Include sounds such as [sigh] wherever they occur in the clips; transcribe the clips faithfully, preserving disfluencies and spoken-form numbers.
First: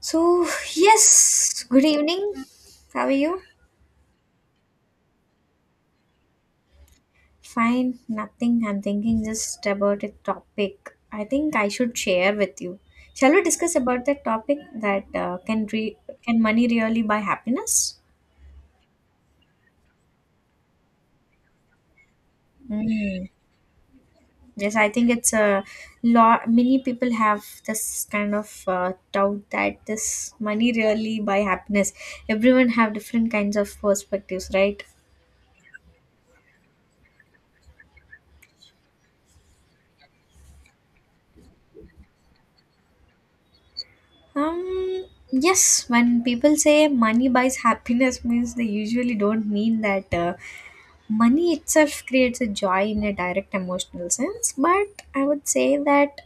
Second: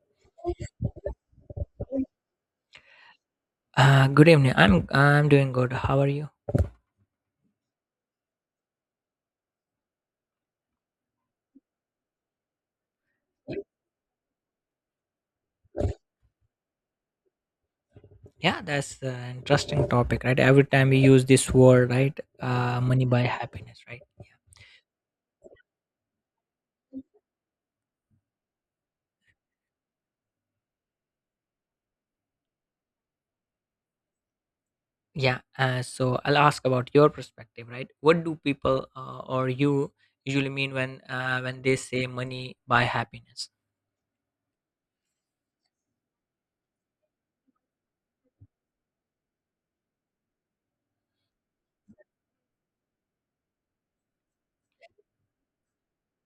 So, yes, good evening. How are you? Uh, good evening. I'm I'm doing good. How are you? Fine, nothing. I'm thinking just about a topic I think I should share with you. Shall we discuss about that topic that uh, can re- can money really buy happiness? Yeah, that's an interesting topic, right? Every time we use this word, right? Uh, money buy Mm. happiness, right? Yes, I think it's a lot. Many people have this kind of uh, doubt that this money really buy happiness. Everyone have different kinds of perspectives, right? Yeah. Uh, so I'll ask about your perspective, right? What do people uh, or you usually mean when uh, when they say money buy happiness? Um, yes, when people say money buys happiness, means they usually don't mean that uh, money itself creates a joy in a direct emotional sense. But I would say that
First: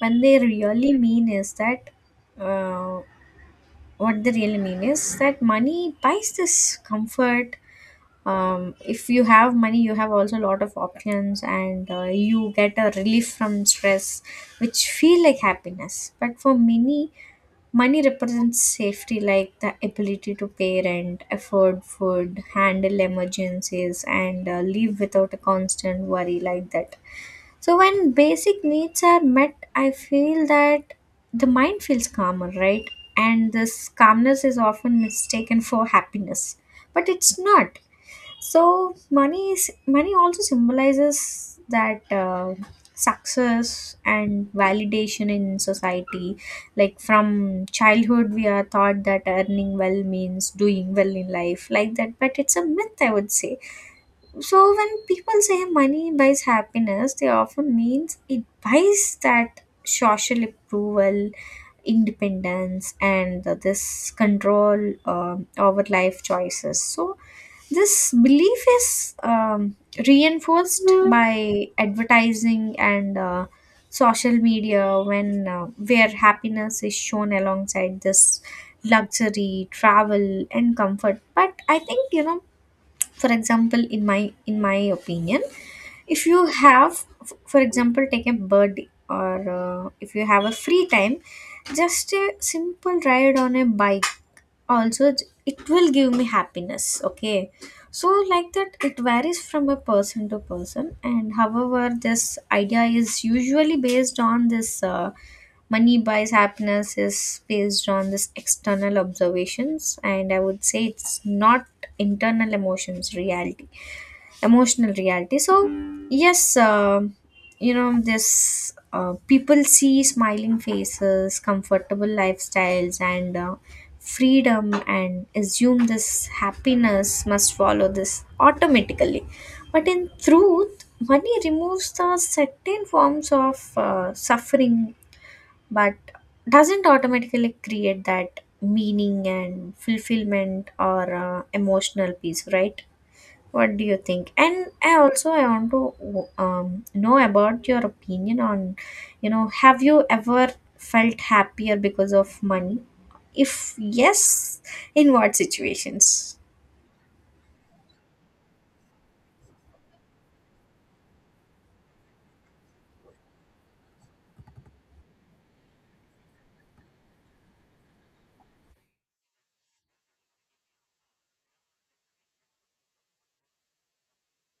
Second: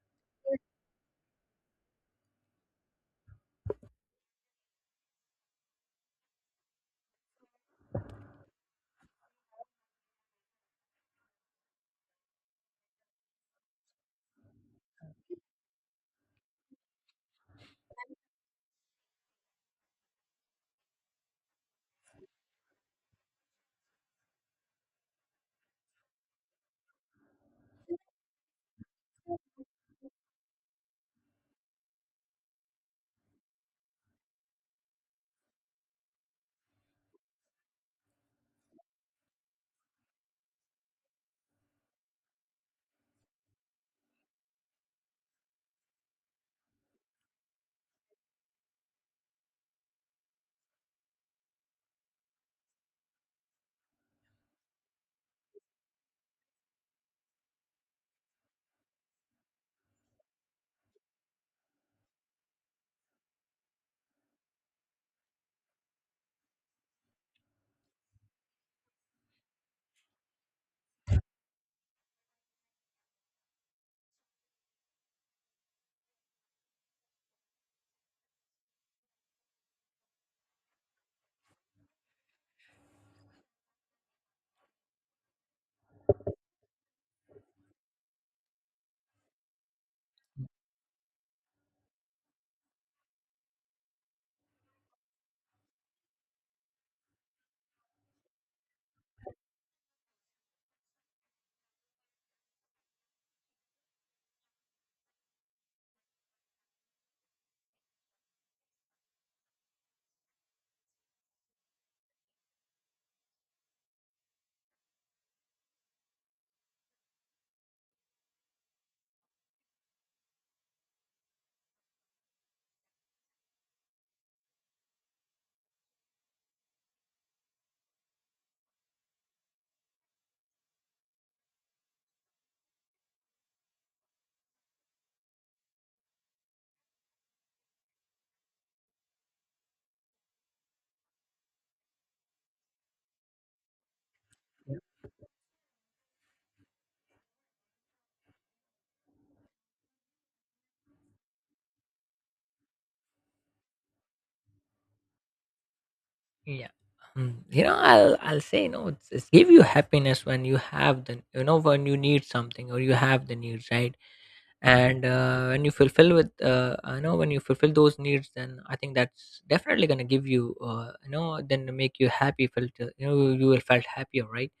when they really mean is that uh, what they really mean is that money buys this comfort. Um, if you have money, you have also a lot of options, and uh, you get a relief from stress, which feel like happiness. But for many, money represents safety, like the ability to pay rent, afford food, handle emergencies, and uh, live without a constant worry like that. So, when basic needs are met, I feel that the mind feels calmer, right? And this calmness is often mistaken for happiness, but it's not. So money is money also symbolizes that uh, success and validation in society. Like from childhood, we are taught that earning well means doing well in life, like that. But it's a myth, I would say. So when people say money buys happiness, they often means it buys that social approval, independence, and this control um over life choices. So this belief is um, reinforced by advertising and uh, social media, when uh, where happiness is shown alongside this luxury travel and comfort. But I think, you know, for example, in my in my opinion, if you have f- for example, take a bird, or uh, if you have a free time, just a simple ride on a bike also, j- it will give me happiness. Okay, so like that, it varies from a person to person. And however, this idea is usually based on this uh, money buys happiness is based on this external observations, and I would say it's not internal emotions reality emotional reality. So, yes, uh, you know, this uh, people see smiling faces, comfortable lifestyles, and uh, freedom, and assume this happiness must follow this automatically. But in truth, money removes the certain forms of uh, suffering, but doesn't automatically create that meaning and fulfillment or uh, emotional peace, right? What do you think? And I also I want to um, know about your opinion on, you know, have you ever felt happier because of money? If yes, in what situations? Yeah. Um, you know, I'll I'll say, you know, it's, it's give you happiness when you have the, you know, when you need something or you have the needs, right? And uh, when you fulfill with uh, I know when you fulfill those needs, then I think that's definitely going to give you, uh, you know, then make you happy, felt uh, you know, you will felt happier, right?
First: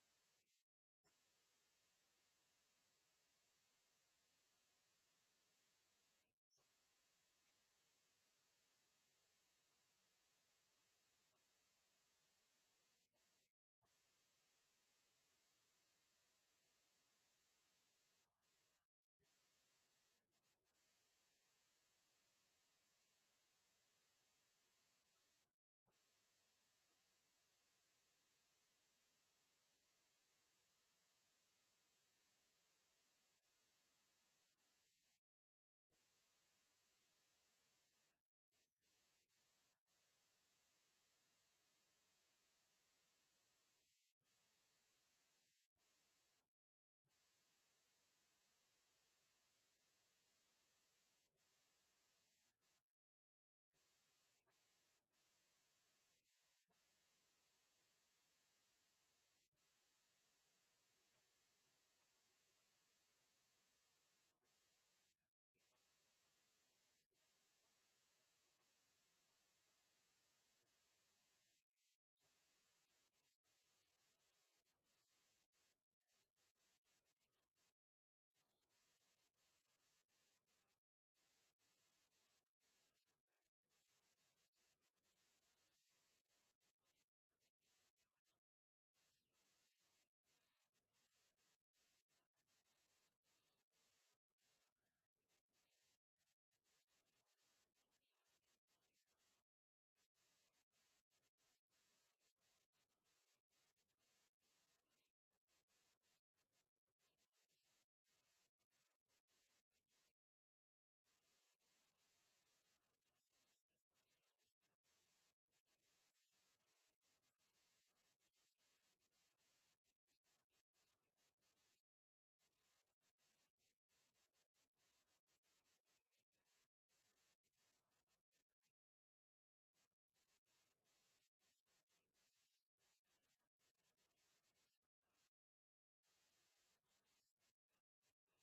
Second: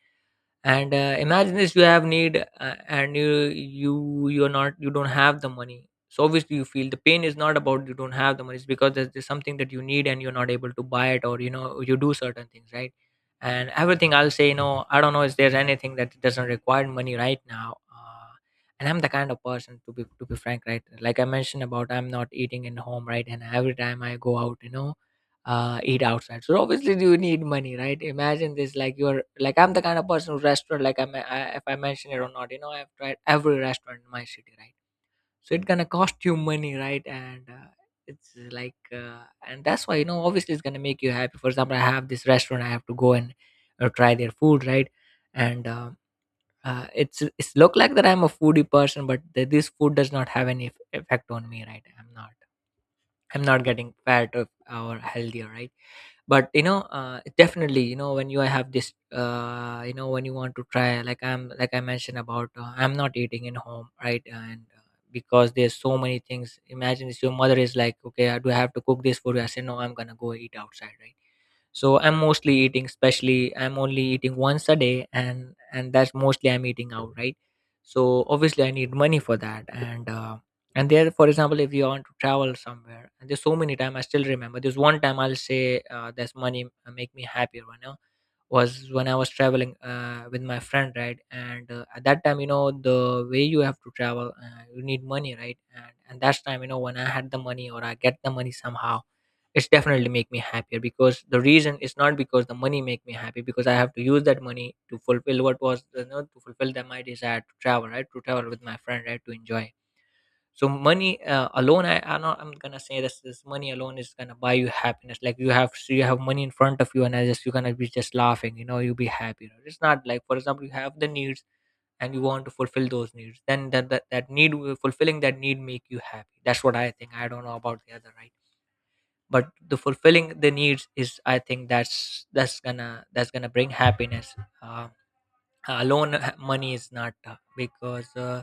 And uh, imagine this, you have need, uh, and you you you're not you don't have the money, so obviously you feel the pain is not about you don't have the money. It's because there's, there's something that you need and you're not able to buy it or, you know, you do certain things, right? And everything, I'll say, you know, I don't know if there's anything that doesn't require money right now. Uh, and I'm the kind of person, to be to be frank, right? Like I mentioned about, I'm not eating in home, right? And every time I go out, you know, uh, eat outside. So obviously you need money, right? Imagine this, like you're like, I'm the kind of person who restaurant, like I'm, I, if I mention it or not, you know, I've tried every restaurant in my city, right? So it's gonna cost you money, right? And uh, it's like, uh, and that's why, you know, obviously it's gonna make you happy. For example, I have this restaurant, I have to go and uh, try their food, right? And um uh, it's it's look like that I'm a foodie person, but th- this food does not have any eff- effect on me, right? I'm not, I'm not getting fat or, or healthier, right? But you know, uh, definitely, you know, when you have this, uh, you know, when you want to try, like I'm like I mentioned about, uh, I'm not eating in home, right? And uh, because there's so many things. Imagine if your mother is like, okay, uh, do I have to cook this for you? I say, no, I'm gonna go eat outside, right? So I'm mostly eating, especially I'm only eating once a day, and and that's mostly I'm eating out, right? So obviously I need money for that. And uh, and there, for example, if you want to travel somewhere, and there's so many time, I still remember there's one time, I'll say, uh, there's money, uh, make me happier, you know, was when I was traveling uh, with my friend, right? And uh, at that time, you know, the way you have to travel, uh, you need money, right? And and that's time, you know, when I had the money or I get the money somehow, it's definitely make me happier. Because the reason is not because the money make me happy, because I have to use that money to fulfill what was, you know, to fulfill that my desire to travel, right? To travel with my friend, right? To enjoy. So money uh, alone, I, I'm not. I'm gonna say this. This money alone is gonna buy you happiness. Like you have, so you have money in front of you, and I just you're gonna be just laughing. You know, you'll be happy, you know. It's not like, for example, you have the needs and you want to fulfill those needs. Then that that, that need will- fulfilling that need make you happy. That's what I think. I don't know about the other, right? But the fulfilling the needs is, I think that's, that's gonna that's gonna bring happiness. Um, Alone, uh, money is not, uh, because uh,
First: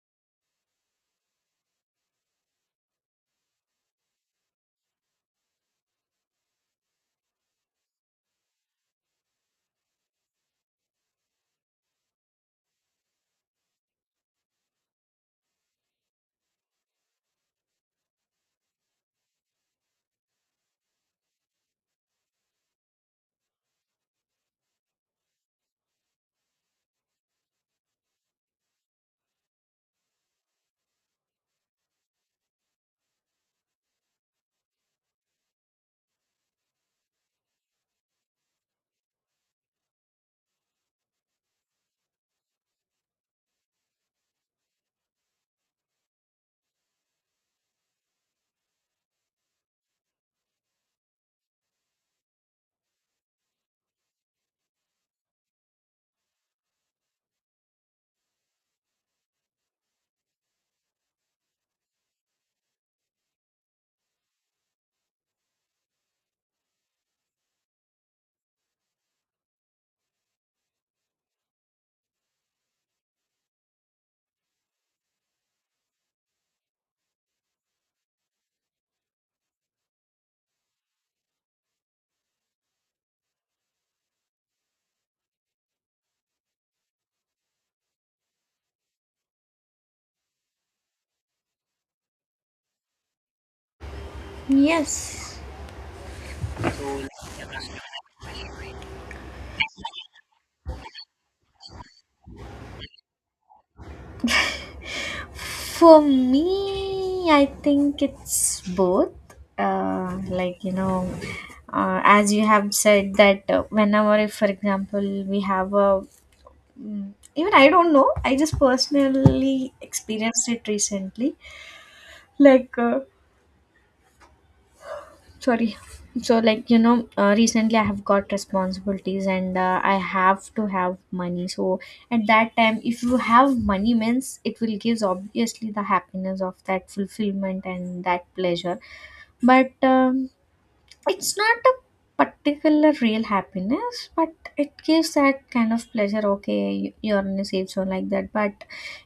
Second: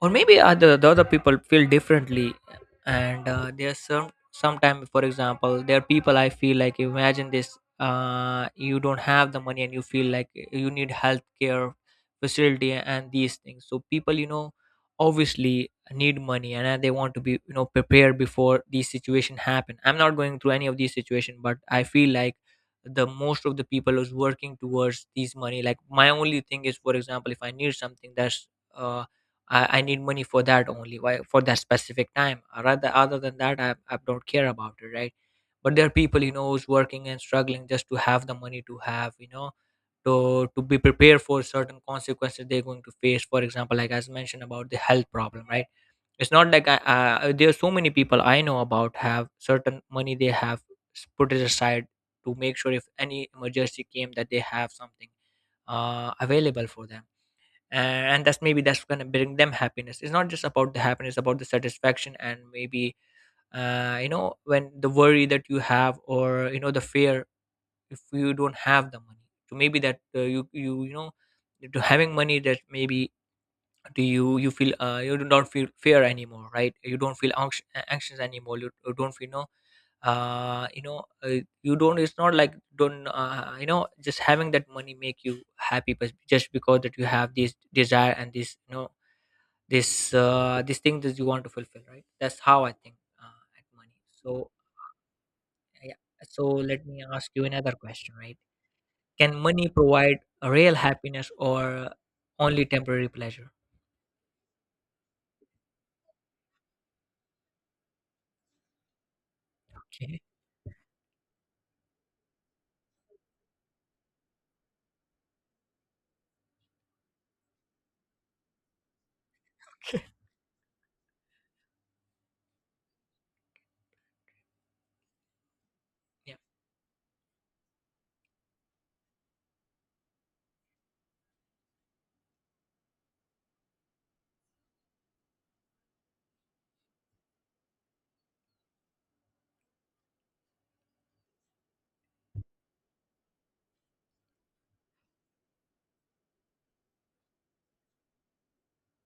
or maybe other the other people feel differently. And uh, there's some sometimes, for example, there are people, I feel like, imagine this, uh, you don't have the money and you feel like you need healthcare facility and these things, so people, you know, obviously need money, and uh, they want to be, you know, prepared before these situation happen. I'm not going through any of these situation, but I feel like the most of the people is working towards these money. Like my only thing is, for example, if I need something that's uh i, I need money for that only, why, for that specific time. Uh, rather other than that, I, I don't care about it, right? But there are people, you know, who's working and struggling just to have the money, to have, you know, to to be prepared for certain consequences they're going to face. For example, like as mentioned about the health problem, right? It's not like I, uh, there are so many people I know about have certain money they have s- put it aside to make sure if any emergency came that they have something uh, available for them. And, and that's maybe that's going to bring them happiness. It's not just about the happiness, about the satisfaction, and maybe uh, you know, when the worry that you have, or you know, the fear if you don't have the money. So maybe that, uh, you, you you know, to having money that maybe do you you feel, uh, you do not feel fear anymore, right? You don't feel anx- anxious anymore. you, you don't feel, you know, uh you know uh, you don't, it's not like don't, uh, you know, just having that money make you happy, but just because that you have this desire and this, you know, this uh this thing that you want to fulfill, right? That's how I think uh, at money. So Yes. yeah. So let me ask you another question, right? Can money provide a real happiness or only temporary pleasure? For me, I think it's both. Uh, okay. Like, you know, uh, as you have said that uh, whenever, if for example we have a— Mm. Even I don't know. I just personally experienced it recently. Like, uh, sorry. Yeah. So, like, you know, uh, recently I have got responsibilities and uh, I have to have money. So, at that time, if you have money, means it will gives obviously the happiness of that fulfillment and that pleasure. But um, it's not a particular real happiness, but it gives that kind of pleasure. Okay, you- are in a safe zone like that. But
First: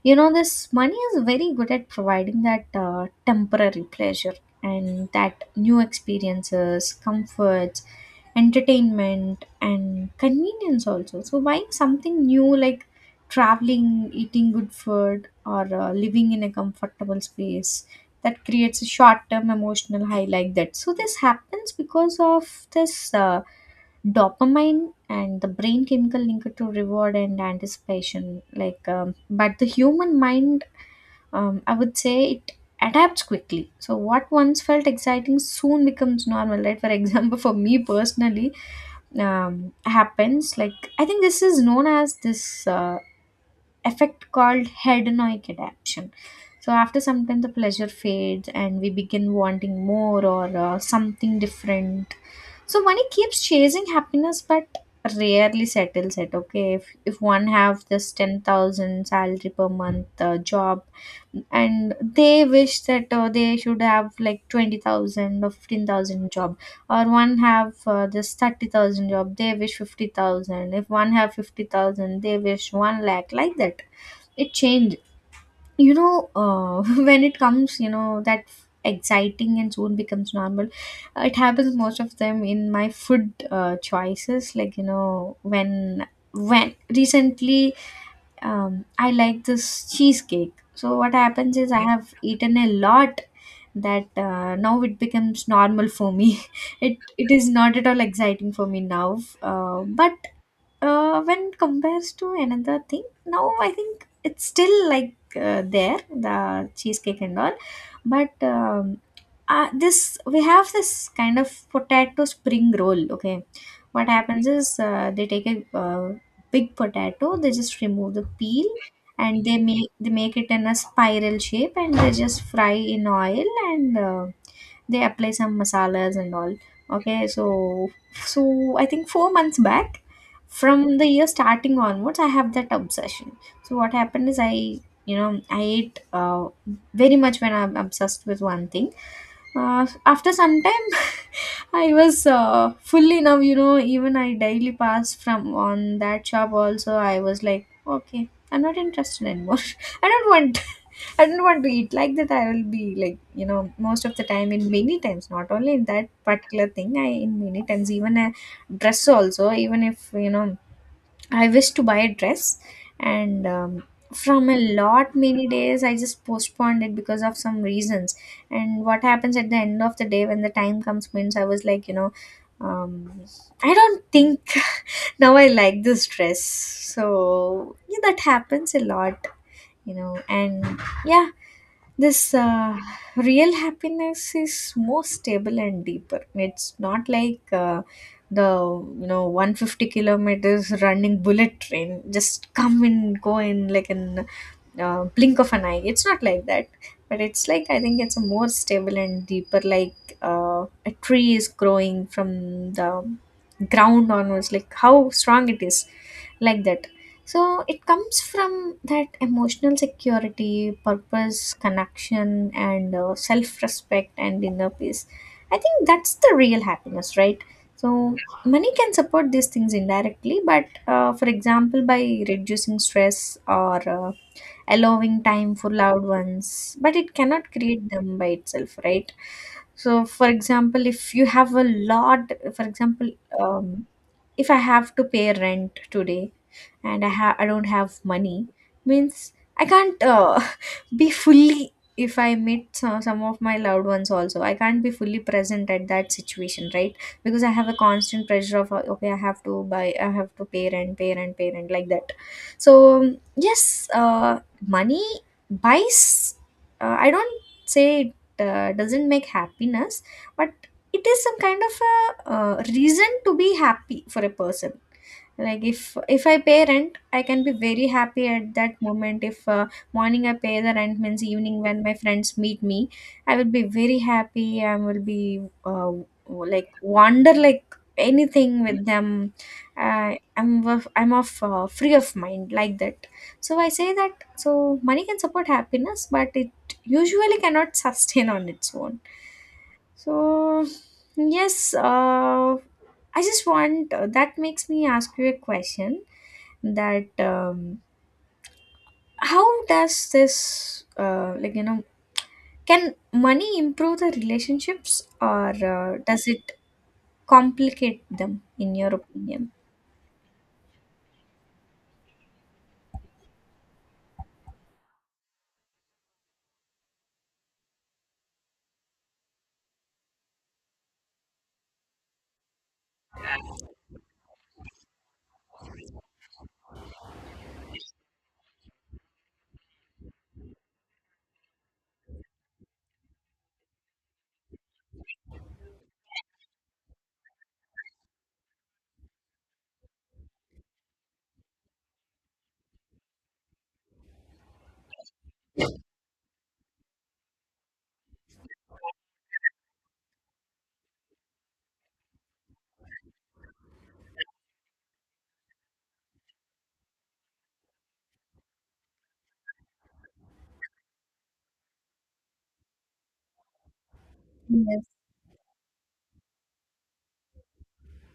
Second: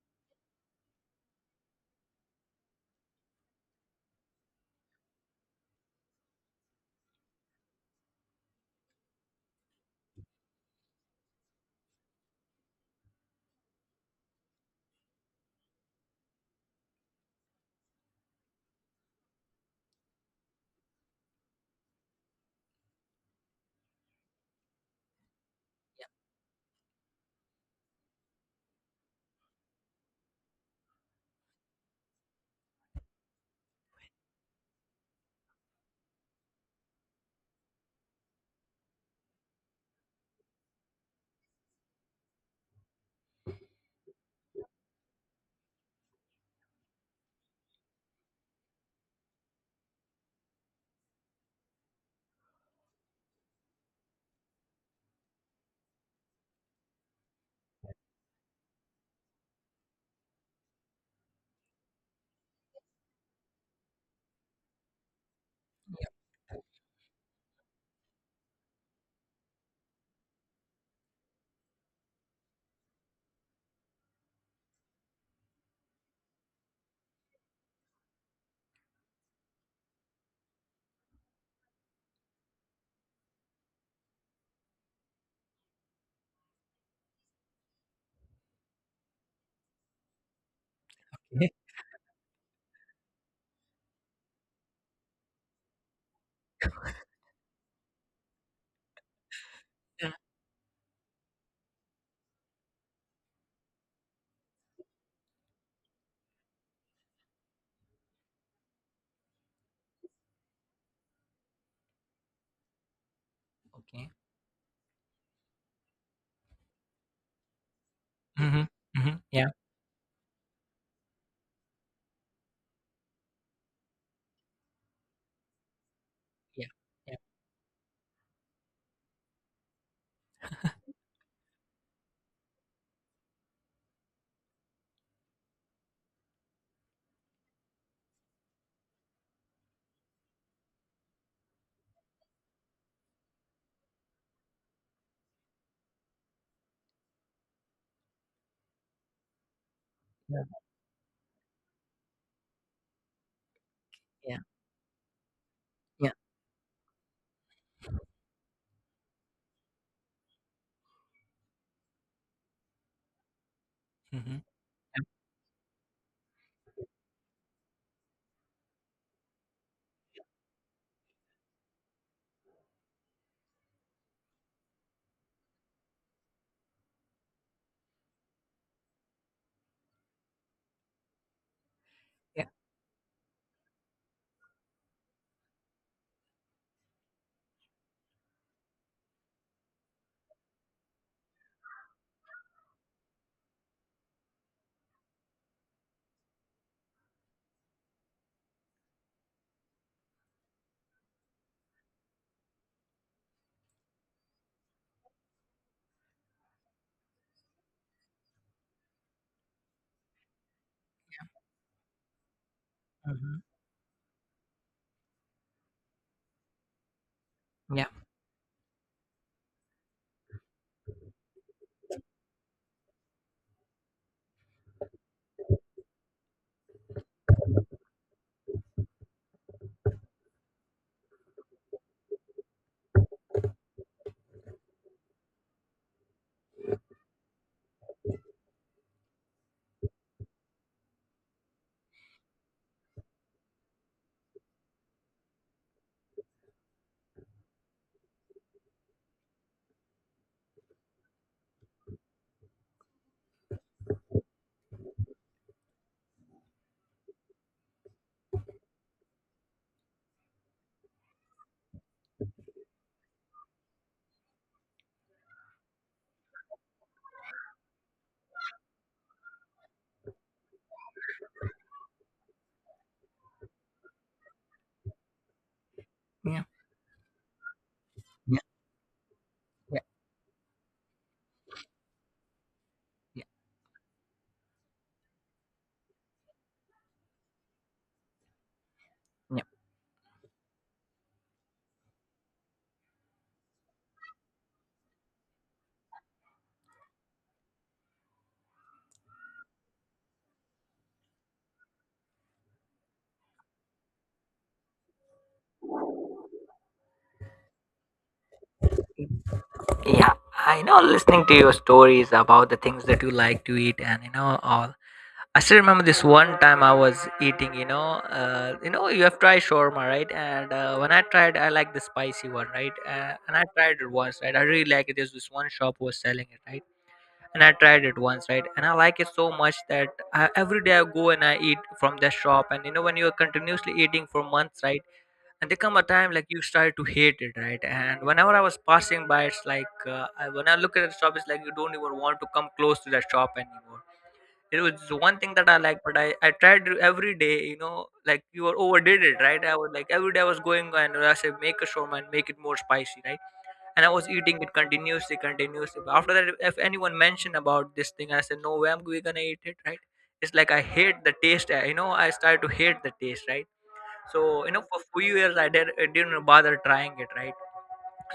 you know, this money is very good at providing that uh, temporary pleasure and that new experiences, comforts, entertainment, and convenience also. So buying something new, like traveling, eating good food, or uh, living in a comfortable space, that creates a short-term emotional high like that. So this happens because of this uh, dopamine and the brain chemical linked to reward and anticipation, like um, but the human mind, um, I would say it adapts quickly. So what once felt exciting soon becomes normal, right? For example, [laughs] for me personally, um, happens like I think this is known as this. Uh, effect called hedonic adaptation. So after some time, the pleasure fades and we begin wanting more or uh, something different. So money keeps chasing happiness, but rarely settles it. Okay, if if one have this ten thousand salary per month uh, job, and they wish that uh, they should have like twenty thousand or fifteen thousand job, or one have uh, this thirty thousand job, they wish fifty thousand. If one have fifty thousand, they wish one lakh, like that. It changed. You know, uh, [laughs] when it comes, you know, that exciting and soon becomes normal. uh, It happens most of them in my food uh, choices. Like, you know, when when recently, um, I like this cheesecake. So what happens [laughs] is I have eaten a lot, that uh, now it becomes normal for me. [laughs] It it is not at all exciting for me now, uh, Yeah. but uh, when compares to another thing, now I think it's still like, uh, there, the cheesecake and all. But um, uh, this we have this kind of potato spring roll. Okay, what Okay. happens is uh, they take a uh, big potato, they just remove the peel, Mhm, mhm, and yeah, they make they make it in a spiral shape, and they just fry in oil, and uh, they apply some masalas and all. yeah, yeah, Okay, so— so I think four months back, from the year starting onwards, I have that obsession. So what happened is I, you know, I ate uh, very much when I'm obsessed with one thing. Uh, after some time, [laughs] I was, uh, fully now, you know, even I daily pass from on that shop also, I was like, okay, I'm not interested anymore. [laughs] I don't yeah, want [laughs] I don't want to eat, like that. I will be like, you know, most of the yeah, time, in many times, not only in that yeah, particular thing, I— in many times, even a dress also. Even if, you know, I wish to buy a dress, and um, mhm, from a yeah, lot many days, I just postponed it because of some reasons. And what happens at the end of the day, when the time comes, means I was like, you know, um, I don't think [laughs] now I like this dress. So yeah, that happens a lot, you know. And yeah, this yeah, uh, real happiness is more stable and deeper. It's not like, uh, the, you know, one fifty kilometers running bullet train, just come and go in like an uh, blink of an eye. It's not like that, but it's like, I think it's a more stable and deeper. Like uh, a tree is growing from the ground onwards. Like how strong it is, like that. So it comes from that emotional security, purpose, connection, and uh, mhm, self-respect and inner peace. I think that's the real happiness, right? yeah, So money can support these things indirectly, but uh, for example, by reducing stress or uh, allowing time for loved ones, but it cannot create them by itself, right? So, for example, if you have a lot, for example, um, if I have to pay rent today, and I ha- I don't have money, means I can't, uh, [laughs] be fully— if I meet some, some of my loved ones also, I can't be fully present at that situation, right? Because I have a constant pressure of uh, okay, I have to buy, I have to pay rent pay rent pay rent, like that. So um, yes, uh, money buys, uh, I don't say it uh, doesn't make happiness, but it is some kind of a uh, reason to be happy for a person. Like if if I pay rent, I can be very happy at that moment. If, uh, morning I pay the rent, means evening when my friends meet me, I will be very happy. I will be, uh, yeah, like wander, like yeah, anything with them. yeah, uh, i'm of- I'm of uh, free of mind, like that. yeah, So I say that. So money can support happiness, but it usually cannot [laughs] sustain on its own. yeah. So, yes, uh, I just want, uh, that makes me ask you a question, that um, how does this, uh, like, you know, can money improve the relationships, or uh, does it complicate them, in your opinion? Yeah, I know, listening to your stories about the things that you like to eat and you know all. I still remember this one time I was eating, you know, uh, you know, you have tried shawarma, right? And uh, when I tried, I like the spicy one, right? Uh, and I tried it once, right? I really like it. There's this one shop who was selling it, right? And I tried it once, right? And I like it so much that I, every day I go and I eat from that shop. And you know, when you are continuously eating for months, right? And there come a time like you start to hate it, right? And whenever I was passing by, it's like, uh, I, when I look at the shop, it's like you don't even want to come close to that shop anymore. It was one thing that I like, but I, I tried to every day, you know, like you were overdid it, right? I was like every day I was going and I said make a shawarma and make it more spicy, right? And I was eating it continuously, continuously. But after that, if anyone mentioned about this thing, I said, no way, I'm we gonna eat it, right? It's like I hate the taste. uh, You know, I started to hate the taste, right? So you know, for Yes. few years, I did, I didn't bother trying it, right?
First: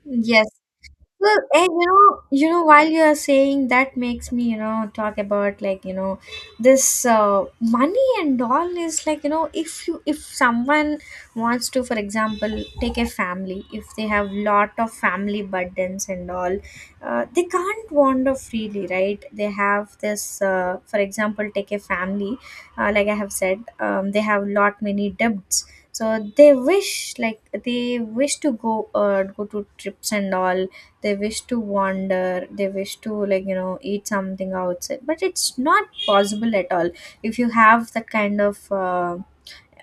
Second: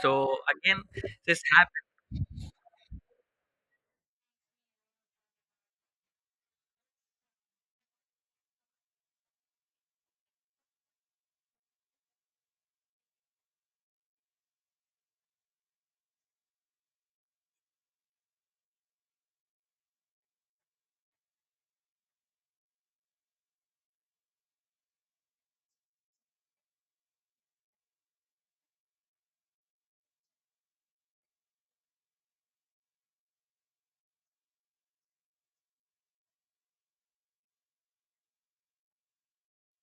So Yes, again, well, this and you happened. know, you know, while you are saying that makes me, you know, talk about, like, you know, this uh, money and all is like, you know, if you— if someone wants to, for example, take a family, if they have lot of family burdens and all, uh, they can't wander freely, right? They have this, uh, for example, take a family, uh, like I have said, um, they have lot many debts. So they wish, like they wish to go, uh, go to trips and all, they wish to wander, they wish to, like, you know, eat something outside, but it's not possible at all if you have that kind of uh,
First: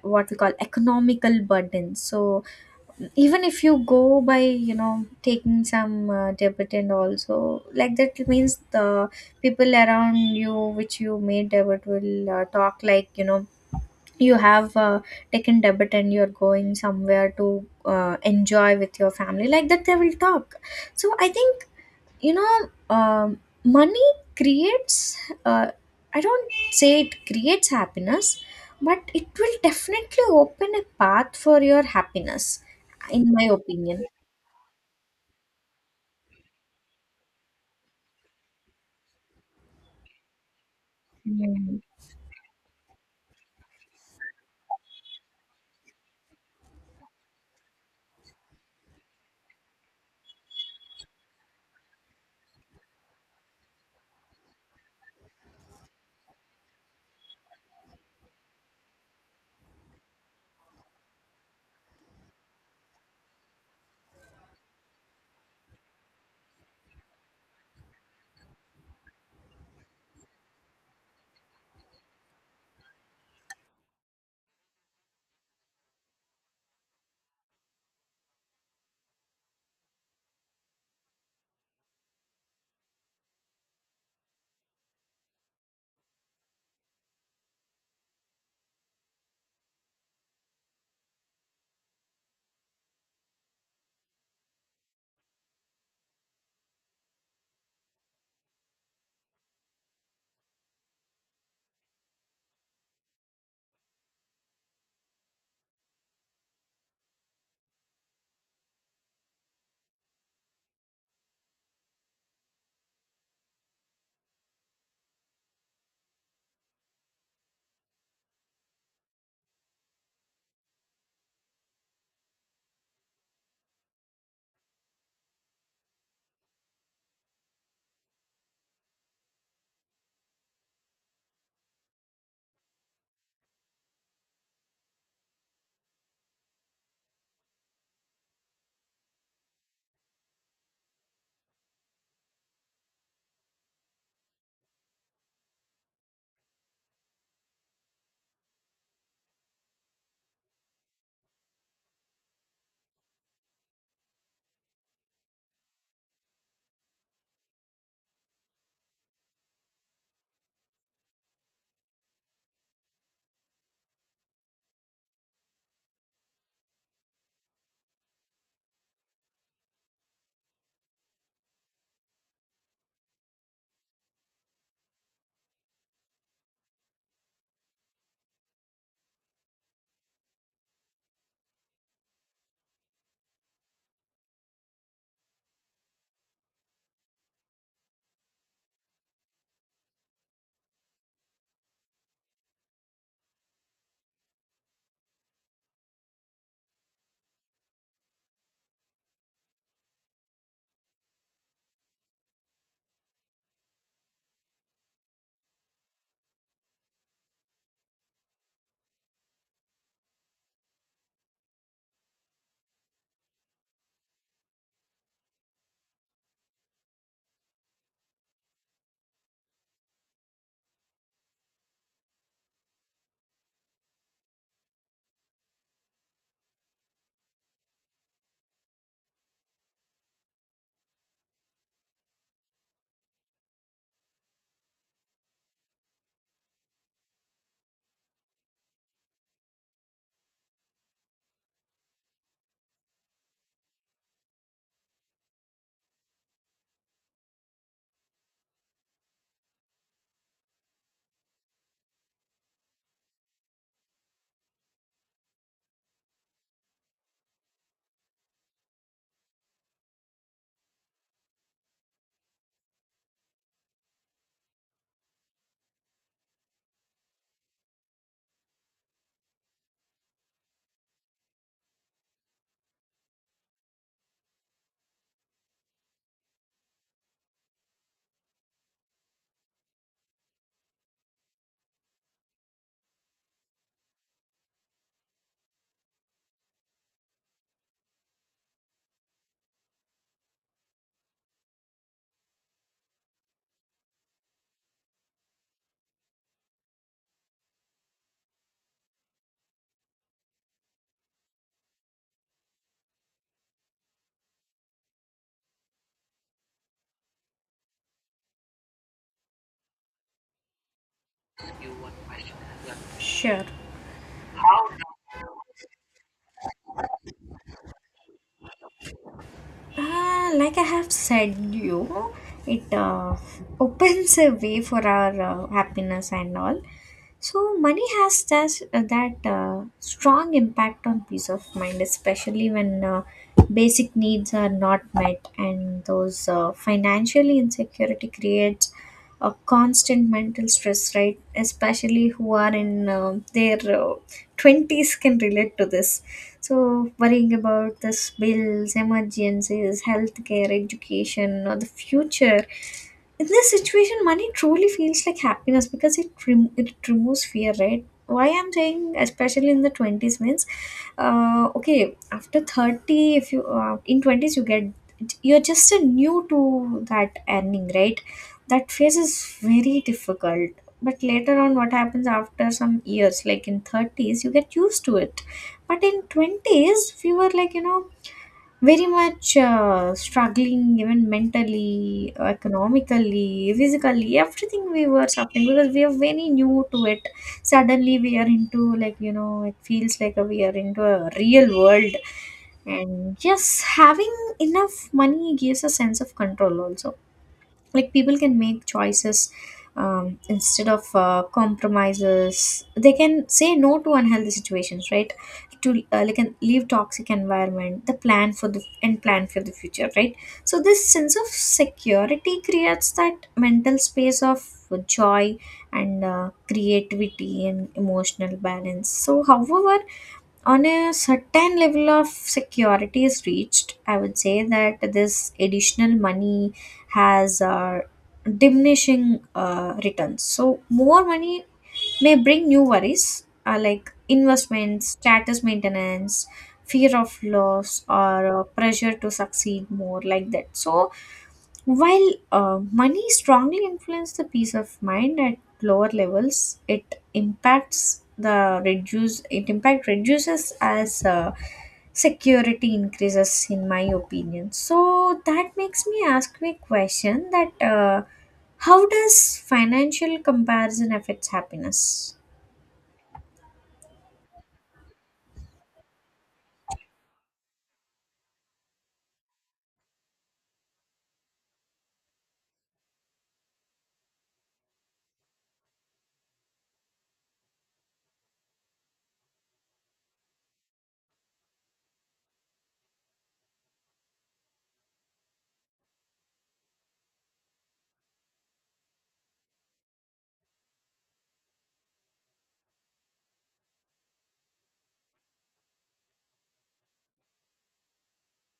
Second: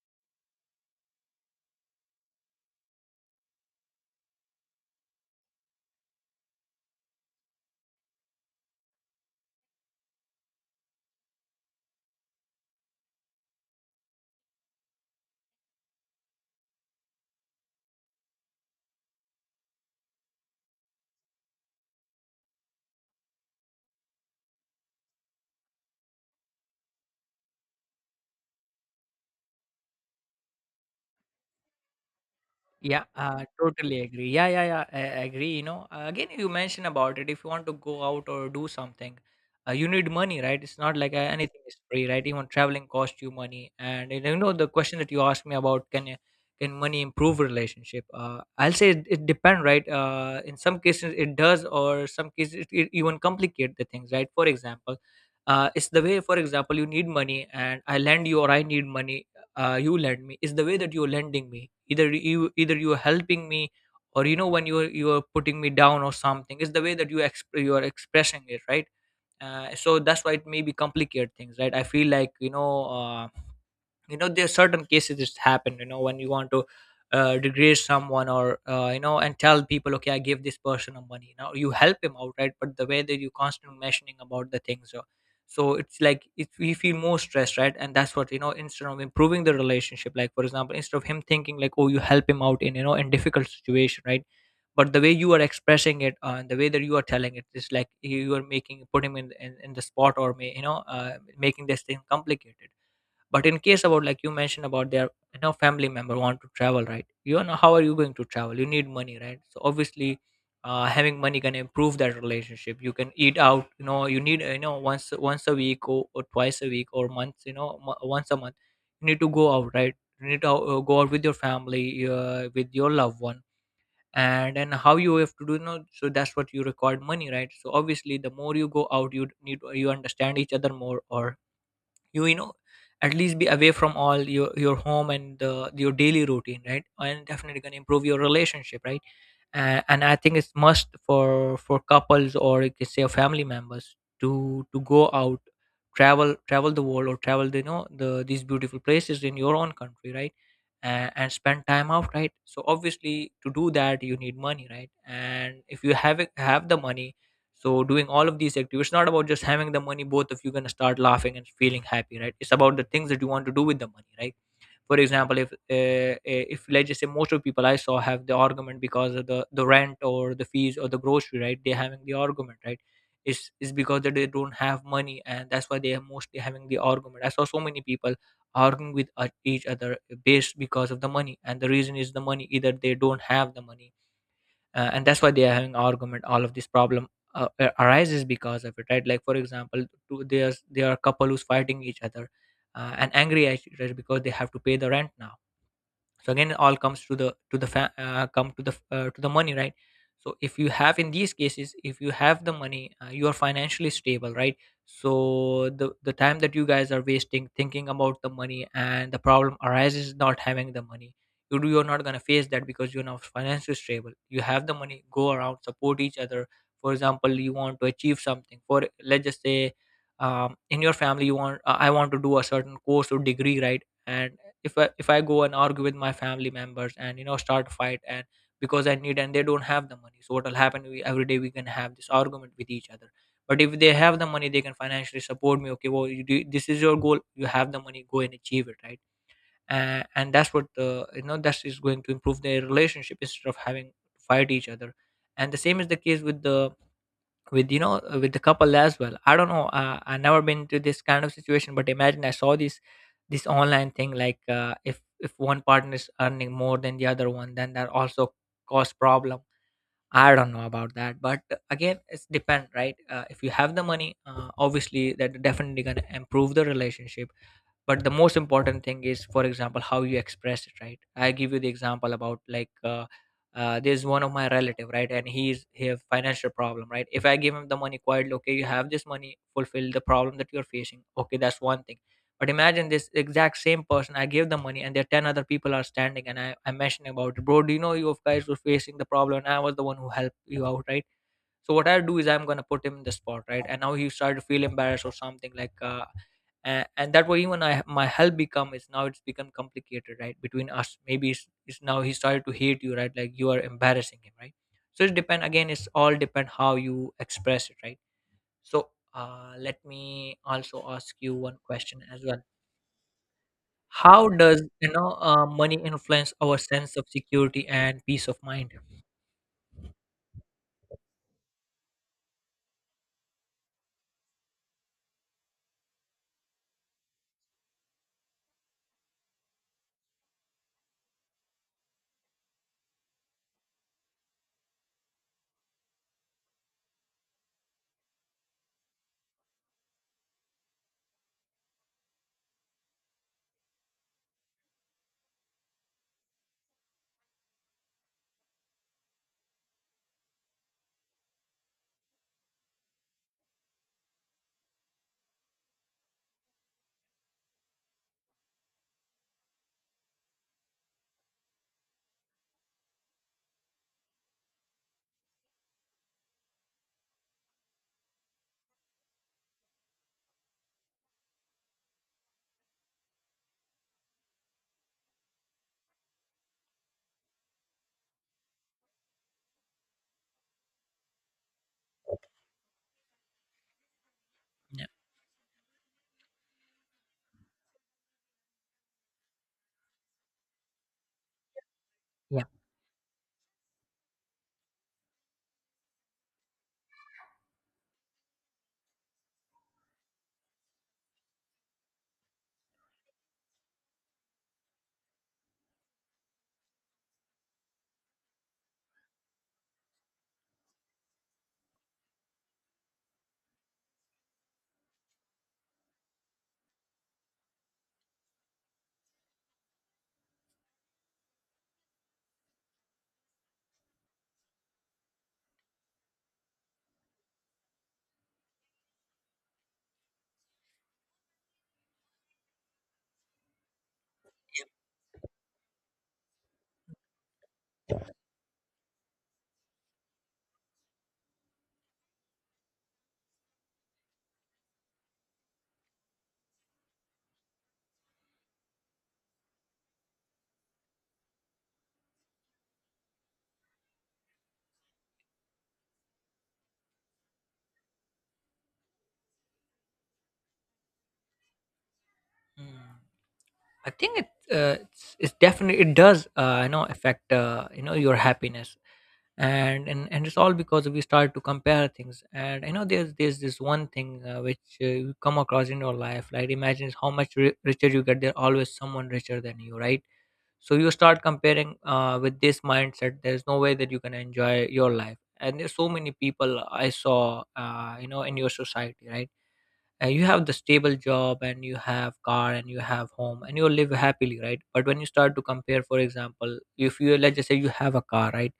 what we call economical burden. So even if you go by, you know, taking some uh, debit and also, like that, means the people around you which you made debit will uh, talk like, you know, you have uh, taken debit and you're going somewhere to uh, enjoy with your family, like that, they will talk. So I think, you know, um, money creates, uh, I don't say it creates happiness, but it will definitely open a path for your happiness, Yeah, in uh, my totally opinion. agree. Yeah, yeah, yeah, I I agree. You know, Uh, again, you mentioned about it. If you want to go out or do something, uh, you need money, right? It's not like, uh, anything is Mm. free, right? Even traveling costs you money. And you know, the question that you asked me about, can you- can money improve relationship? Uh, I'll say it, it depends, right? Uh, in some cases it does, or some cases it, it even complicate the things, right? For example, uh, it's the way. For example, you need money, and I lend you, or I need money uh, you lend me is the way that you're lending me. Either you either you're helping me or you know, when you're you're putting me down or something, is the way that you exp- you are expressing it, right? Uh, so that's why it maybe complicate things, right? I feel like, you know, uh, you know, there are certain cases that happen, you know, when you want to uh, degrade someone, or uh, you know, and tell people, okay, I give this person a money, now you help him out, right? But the way that you constantly mentioning about the things, so, so it's like it, we feel more stressed, right? And that's what, you know, instead of improving the relationship, like for example, instead of him thinking like, oh, you help him out in, you know, in difficult situation, right? But the way you are expressing it, uh, and the way that you are telling it, is like you are making, put him in in, in the spot, or may, you know, uh, making this thing complicated. But in case about, like, you mentioned about their, you know, family member want to travel, right? You know, how are you going to travel? You need money, right? So obviously, uh, having money can improve that relationship. You can eat out. You know, you need, you know, once once a week or, or twice a week, or once, you know, mo- once a month. You need to go out, right? You need to uh, go out with your family, uh, with your loved one, and and how you have to do, you know. So that's what you required money, right? So obviously, the more you go out, you need, you understand each other more, or you you know, at least be away from all your your home and the, your daily routine, right? And definitely gonna improve your relationship, right? Uh, and I think it's must for for couples, or you can say family members, to to go out, travel travel the world, or travel the, you know, the these beautiful places in your own country, right? Uh, and spend time out, right? So obviously, to do that, you need money, right? And if you have it, have the money, so doing all of these activities, it's not about just having the money, both of you gonna start laughing and feeling happy, right? It's about the things that you want to do with the money, right? For example, if uh, uh, if let's just say, most of people I saw have the argument because of the the rent, or the fees, or the grocery, right? They're having the argument, right? It's, it's because that they don't have money, and that's why they are mostly having the argument. I saw so many people arguing with uh, each other, based because of the money, and the reason is the money. Either they don't have the money, uh, and that's why they are having argument. All of this problem uh, uh, arises because of it, right? Like for example, two, there's there are couple who's fighting each other, uh, and angry at each other because they have to pay the rent now. So again, it all comes to the to the fa- uh, come to the, uh, to the money, right? So if you have, in these cases, if you have the money, uh, you are financially stable, right? So the the time that you guys are wasting thinking about the money, and the problem arises not having the money, you do, you're not going to face that, because you're now financially stable, you have the money, go around, support each other. For example, you want to achieve something, for let's just say, um, in your family, you want, uh, I want to do a certain course or degree, right? And if I, if I go and argue with my family members, and you know, start a fight, and because I need, and they don't have the money, so what will happen? We, every day we can have this argument with each other. But if they have the money, they can financially support me. Okay, well, you do, this is your goal. You have the money, go and achieve it, right? Uh, and that's what, uh, you know, that is going to improve their relationship instead of having to fight each other. And the same is the case with the with you know, uh, with the couple as well. I don't know, uh, I never been to this kind of situation, but imagine, I saw this this online thing, like uh, if if one partner is earning more than the other one, then that also cause problem. I don't know about that, but uh, again, it's depend, right? uh, if you have the money, uh, obviously that definitely gonna improve the relationship. But the most important thing is, for example, how you express it, right? I give you the example, about like, uh, uh, there's one of my relative, right? And he's he have financial problem, right? If I give him the money quietly, okay, you have this money, fulfill the problem that you're facing, okay, that's one thing. But imagine this exact same person, I give the money, and there are ten other people are standing, and i i'm mentioning about it, bro, do you know, you guys were facing the problem, and I was the one who helped you out, right? So what I do is I'm gonna put him in the spot, right? And now he started to feel embarrassed or something, like, uh, and, and that way, even I, my help become, is now it's become complicated, right? Between us, maybe it's, it's now he started to hate you, right? Like you are embarrassing him, right? So it depend again. It's all depend how you express it, right? So uh, let me also ask you one question as well. Sure. How does, you know, uh, money influence our sense of security and peace of mind? Uh, like I have said, you— it, uh, opens a way for our uh, happiness and all. So money has that uh, that uh, strong impact on peace of mind, especially when uh, basic needs are not met, and those uh, financially insecurity creates a constant mental stress. Right, especially who are in uh, their uh, twenties can relate to this. So, worrying about this bills, emergencies, healthcare, education, or the future. In this situation, money truly feels like happiness because it rem- it removes fear, right? Why I'm saying, especially in the twenties, means, uh, okay, after thirty, if you uh, in twenties you get— you're just a new to that earning, right? That phase is very difficult. But later on, what happens after some years, like in thirties, you get used to it. But in twenties we were like, you know, very much uh, struggling, even mentally, economically, physically, everything, we Yeah. were suffering because we are very new to it. Suddenly we are into, like, you know, it feels like we are into a real world. Yeah. And yes, having enough money gives a sense of control also. Like people can make choices um, instead of uh, compromises, they can say no to unhealthy situations, right? To, uh, like, and leave toxic environment, the plan for the and plan for the future, right? So this sense of security creates that mental space of joy and uh, creativity and emotional balance. So however, on a certain level of security is reached, I would say that this additional money has uh, diminishing uh, returns. So, more money may bring new worries, uh, like investments, status maintenance, fear of loss, or uh, pressure to succeed more, like that. So, while uh, money strongly influences the peace of mind at lower levels, it impacts the reduce it impact reduces as uh, security increases, in my opinion. So that makes me ask you a question, that uh, how does financial comparison affects happiness? Mm. I think it, uh, it's, it's definitely it does, uh, you know, affect, uh, you know, your happiness. And, and and it's all because we start to compare things, and I know there's there's this one thing, uh, which, uh, you come across in your life. Like imagine how much ri- richer you get, there's always someone richer than you, right? So you start comparing, uh, with this mindset, there's no way that you can enjoy your life. And there's so many people I saw, uh, you know, in your society, right? And you have the stable job, and you have car, and you have home, and you live happily, right? But when you start to compare, for example, if you, let's just say, you have a car, right?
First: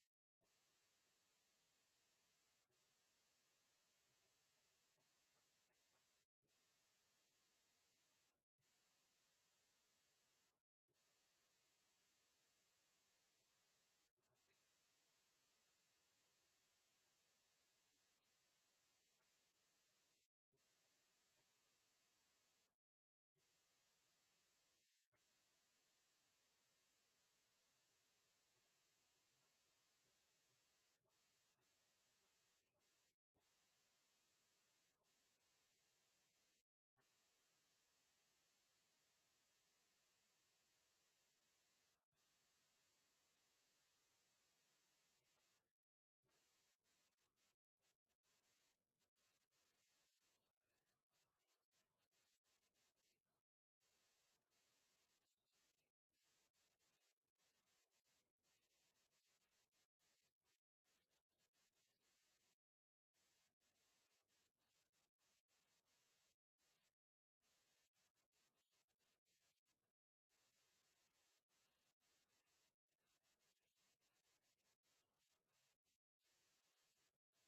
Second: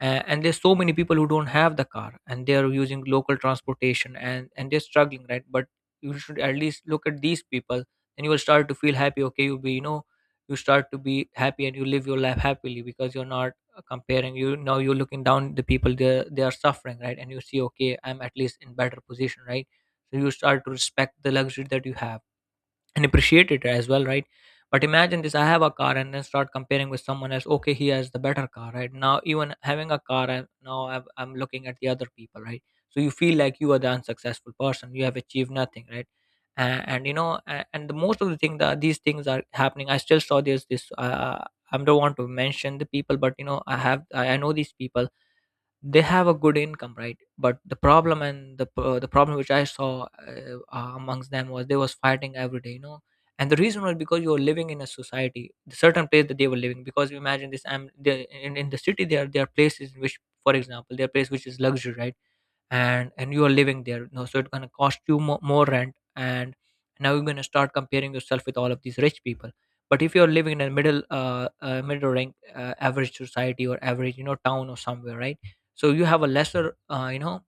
Uh, and there's so many people who don't have the car, and they are using local transportation, and and they're struggling, right? But you should at least look at these people, and you will start to feel happy, okay, you'll be, you know, you start to be happy, and you live your life happily, because you're not, uh, comparing. You now, you're looking down the people, they they are suffering, right? And you see, okay, I'm at least in better position, right? So you start to respect the luxury that you have, and appreciate it as well, right? But imagine this, I have a car, and then start comparing with someone else, okay, he has the better car, right? Now even having a car, I, now I'm, I'm looking at the other people, right? So you feel like you are the unsuccessful person, you have achieved nothing, right? And, and you know, a- and the most of the thing, that these things are happening, I still saw this this, uh, I don't want to mention the people, but you know, I have i, I know these people, they have a good income, right? But the problem, and the pro- the problem which I saw, uh, uh, amongst them, was they was fighting every day, you know. And the reason was because you were living in a society, the certain place that they were living, because, you imagine this, i'm they, in, in the city, there there are places in which, for example, there are places which is luxury, right? And and you are living there, you know, so it's going to cost you more, more rent. And now you're going to start comparing yourself with all of these rich people. But if you're living in a middle, uh, uh middle rank, uh, average society, or average, you know, town or somewhere, right? So you have a lesser, uh, you know,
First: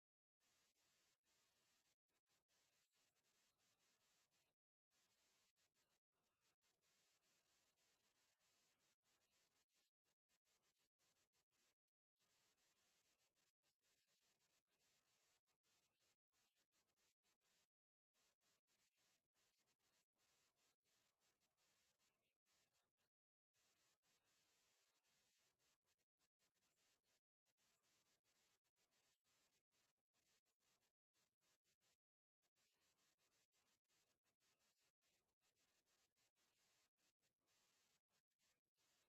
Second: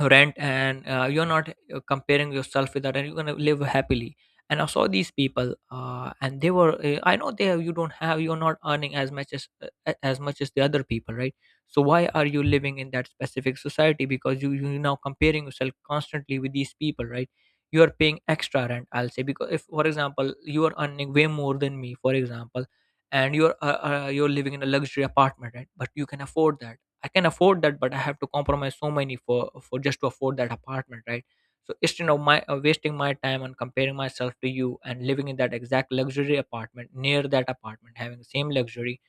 rent, and uh, you're not, uh, comparing yourself with that, and you're going to live happily. And I saw these people, uh, and they were, uh, I know they have, you don't have, you're not earning as much as, uh, as much as the other people, right? So why are you living in that specific society? Because you you now comparing yourself constantly with these people, right? You are paying extra rent, I'll say, because if for example you are earning way more than me, for example, and you're, uh, uh, you're living in a luxury apartment, right? But you can afford that. I can afford that, but I have to compromise so many, for for just to afford that apartment, right? So instead of my uh, wasting my time and comparing myself to you and living in that exact luxury apartment near that apartment, having the same luxury,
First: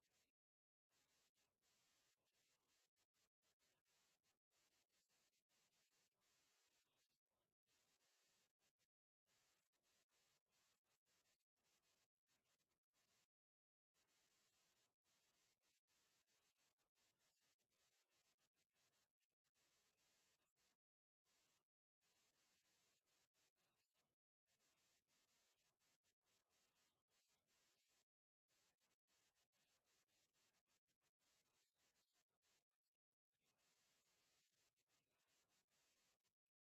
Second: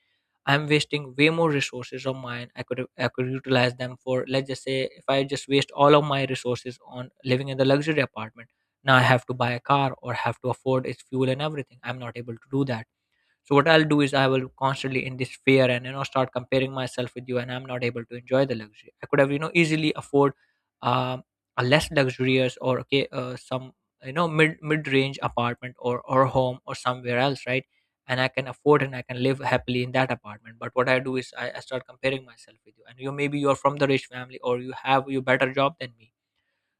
I'm wasting way more resources of mine. I could I could utilize them for, let's just say, if I just waste all of my resources on living in the luxury apartment, now I have to buy a car or have to afford its fuel and everything. I'm not able to do that, so what I'll do is I will constantly in this fear and you know start comparing myself with you, and I'm not able to enjoy the luxury I could have, you know easily afford um, a less luxurious or okay uh, some, you know, mid mid range apartment or or home or somewhere else, right? And I can afford and I can live happily in that apartment, but what I do is i, I start comparing myself with you, and you, maybe you're from the rich family or you have you better job than me.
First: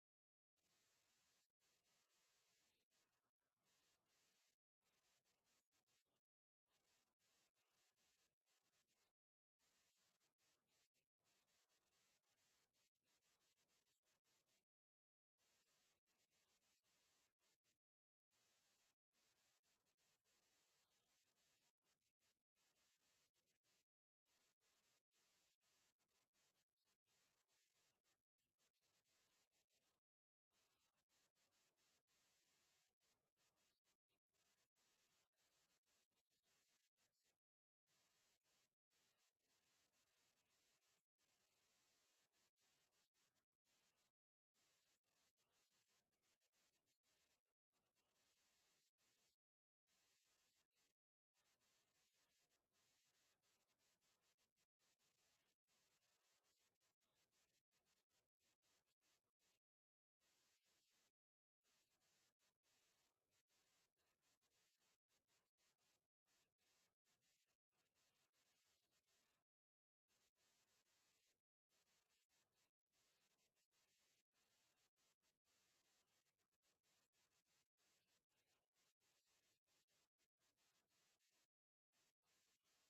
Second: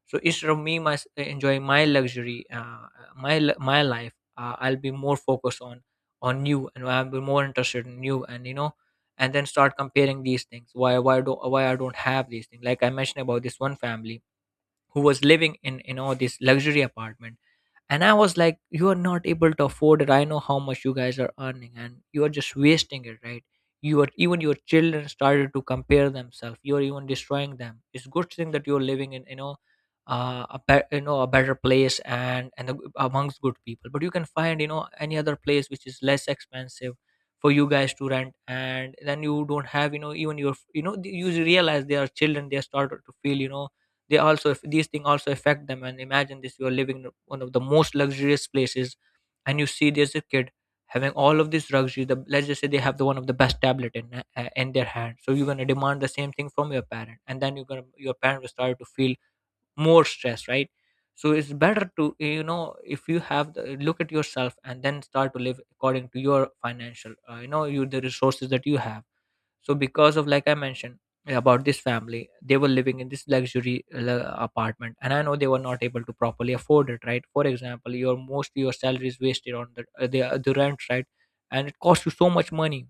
So instead of me my, enjoying my luxury uh, my l- my life uh, I'll be more focused on on you, and I'll be more interested in you, and you know, and then start comparing these things. Why why do why I don't have these things, like I mentioned about this one family who was living in, you know, this luxury apartment. And I was like, you are not able to afford it. I know how much you guys are earning and you are just wasting it, right? You are even, your children started to compare themselves. You are even destroying them. It's good thing that you're living in, you know, uh, a be- you know, a better place and and a- amongst good people, but you can find, you know, any other place which is less expensive for you guys to rent. And then you don't have, you know, even your, you know, you realize they are children, they started to feel, you know, they also, these things also affect them. And imagine this, you are living in one of the most luxurious places, and you see there's a kid having all of this luxury, the, let's just say they have the one of the best tablet in uh, in their hand. So you're going to demand the same thing from your parent, and then you're going to, your parent will start to feel more stress, right? So it's better to, you know, if you have the, look at yourself and then start to live according to your financial, uh, you know, you the resources that you have. So because of, like I mentioned, yeah, about this family, they were living in this luxury uh, apartment, and I know they were not able to properly afford it, right? For example, your most, your salary is wasted on the uh, the, the rent, right? And it costs you so much money.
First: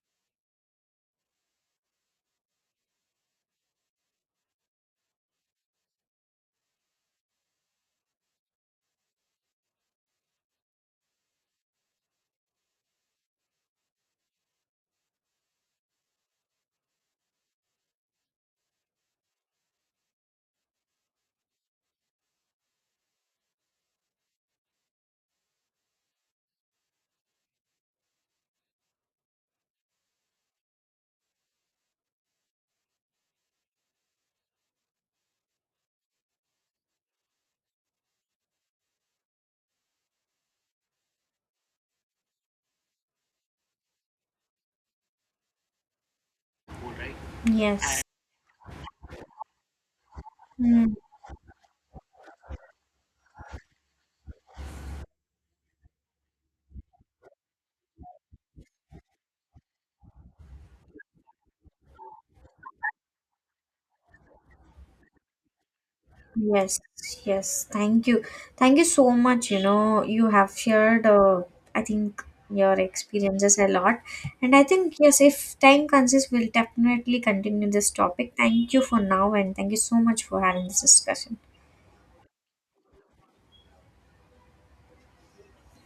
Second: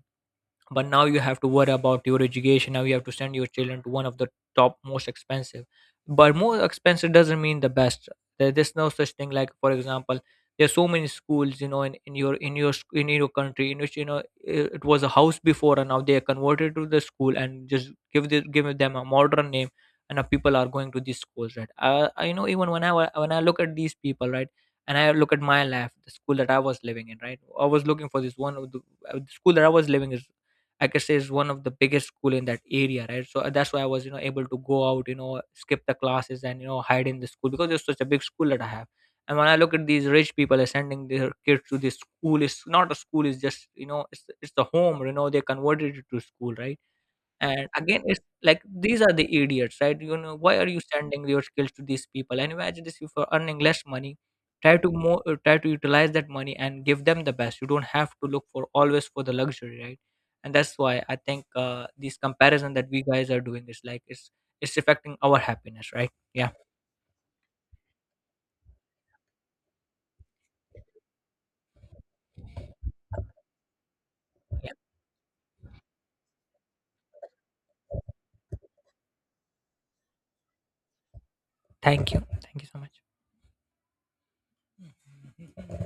But now you have to worry about your education, now you have to send your children to one of the top most expensive, but more expensive doesn't mean the best. There- there's no such thing. Like for example, there's so many schools, you know, in, in your, in your sc- in your country, in which, you know, i- it was a house before, and now they are converted to the school and just give the, give them a modern name, and now people are going to these schools, right? I I You know, even when i wa- when I look at these people, right, and I look at my life, the school that I was living in, right, I was looking for this one of the, uh, the school that I was living is. I can say is one of the biggest school in that area, right? So uh, that's why I was, you know, able to go out, you know, skip the classes, and you know, hide in the school because it's such a big school that I have. And when I look at these rich people sending their kids to this school, it's not a school, it's just, you know, it's it's the home, you know, they converted it to school, right? And Yes. again, it's like these are the idiots, right? You know, why are you sending your skills to these people? And imagine this, if you're earning less money, try to more, uh, try to utilize that money and give them the best. You don't have to look for always for the luxury, right? And that's why I think uh, these comparison that we guys are doing is like it's it's affecting our happiness, right? Yeah, Yes, yes. Thank you. Thank you so much. You know, you have shared, uh, I think, your experiences a lot. And I yeah. think, yes, if time consists, we'll definitely continue this topic. Thank you for now, and thank you so much for having this discussion. Thank you, thank you so much.